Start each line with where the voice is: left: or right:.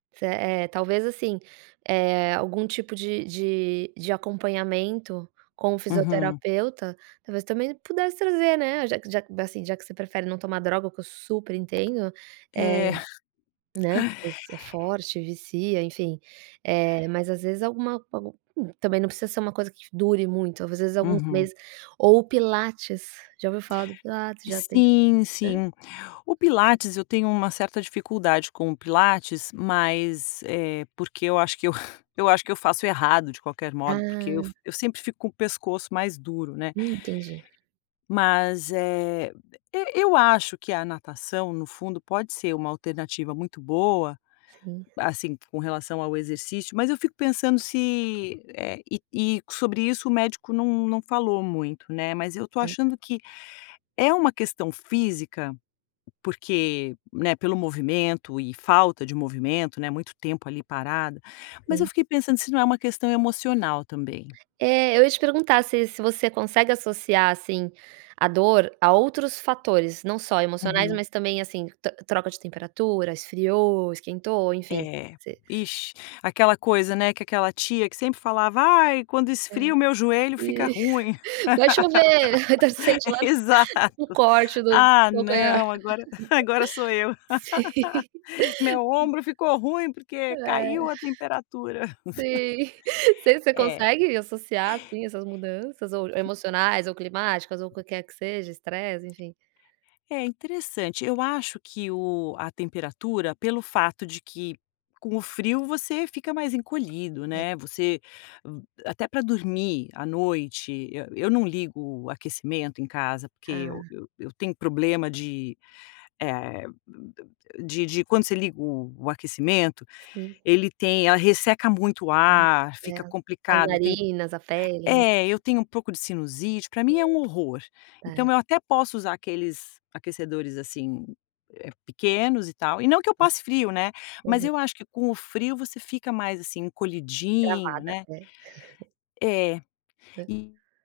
right: Se é talvez assim, eh, algum tipo de de de acompanhamento com o
left: Uhum.
right: fisioterapeuta, talvez também pudesse trazer, né, já que que assim, já que você prefere não tomar droga, o que eu super entendo, eh,
left: É.
right: né. Porque às vezes é forte, vicia, enfim, eh, mas às vezes alguma, algum não precisa ser uma coisa que dure muito, às vezes alguns
left: Uhum.
right: meses, ou o pilates, já ouviu falar do pilates? Já tenta,
left: Sim
right: né.
left: sim, o pilates eu tenho uma certa dificuldade com o pilates. Mas, eh, porque eu acho que eu eu acho que eu faço errado de qualquer modo, porque eu f
right: Ah.
left: eu sempre fico com o pescoço mais duro, né.
right: Hum, entendi.
left: Mas, eh, eu eu acho que a natação no fundo pode ser uma alternativa muito boa.
right: Sim.
left: Assim com relação ao exercício, mas eu fico pensando se, eh, e e sobre isso o médico não não falou muito, né, mas eu estou
right: É.
left: achando que é um questão física. Porque, né, pelo movimento e falta de movimento, né, muito tempo ali parada, mas eu
right: Sim.
left: fiquei pensando se não é uma questão emocional também.
right: É, eu ia te perguntar se se você consegue associar assim a dor a outros fatores, não só emocionais,
left: Uhum.
right: mas também assim, tro troca de temperatura, esfriou, esquentou, enfim,
left: É,
right: você
left: ixi, aquela coisa, né, que aquela tia que sempre falava: "Ai quando
right: É,
left: esfria o meu joelho fica
right: e.
left: ruim."
right: Vai chover, então sente lá um
left: Exato,
right: corte do
left: "Ah
right: do calcanhar.
left: não agora agora sou eu"
right: Sim.
left: meu ombro ficou ruim porque
right: É,
left: caiu a temperatura.
right: sim. você você
left: É.
right: consegue associar assim essas mudanças ou emocionais ou climáticas ou o qualquer que seja, estresse enfim.
left: É interessante eu acho que o a temperatura pelo fato de que com o frio você fica mais encolhido,
right: É.
left: né. Você até para dormir à noite, eu eu não ligo o aquecimento em casa porque, eu
right: Ah.
left: eu tenho problema de de, de quando você liga o o aquecimento,
right: Sim.
left: ele tem ela resseca muito o ar,
right: É,
left: fica
right: as
left: complicado, eu tenho
right: narinas, a pele, né.
left: é, eu tenho um pouco de sinusite, para mim é um horror.
right: Certo.
left: Então, eu até posso usar aqueles aquecedores assim, pequenos e tal, e não que eu passe frio, né, mas
right: Aham.
left: eu acho que com o frio você fica mais assim encolhidinho,
right: Travada,
left: né.
right: é.
left: É,
right: Hã.
left: e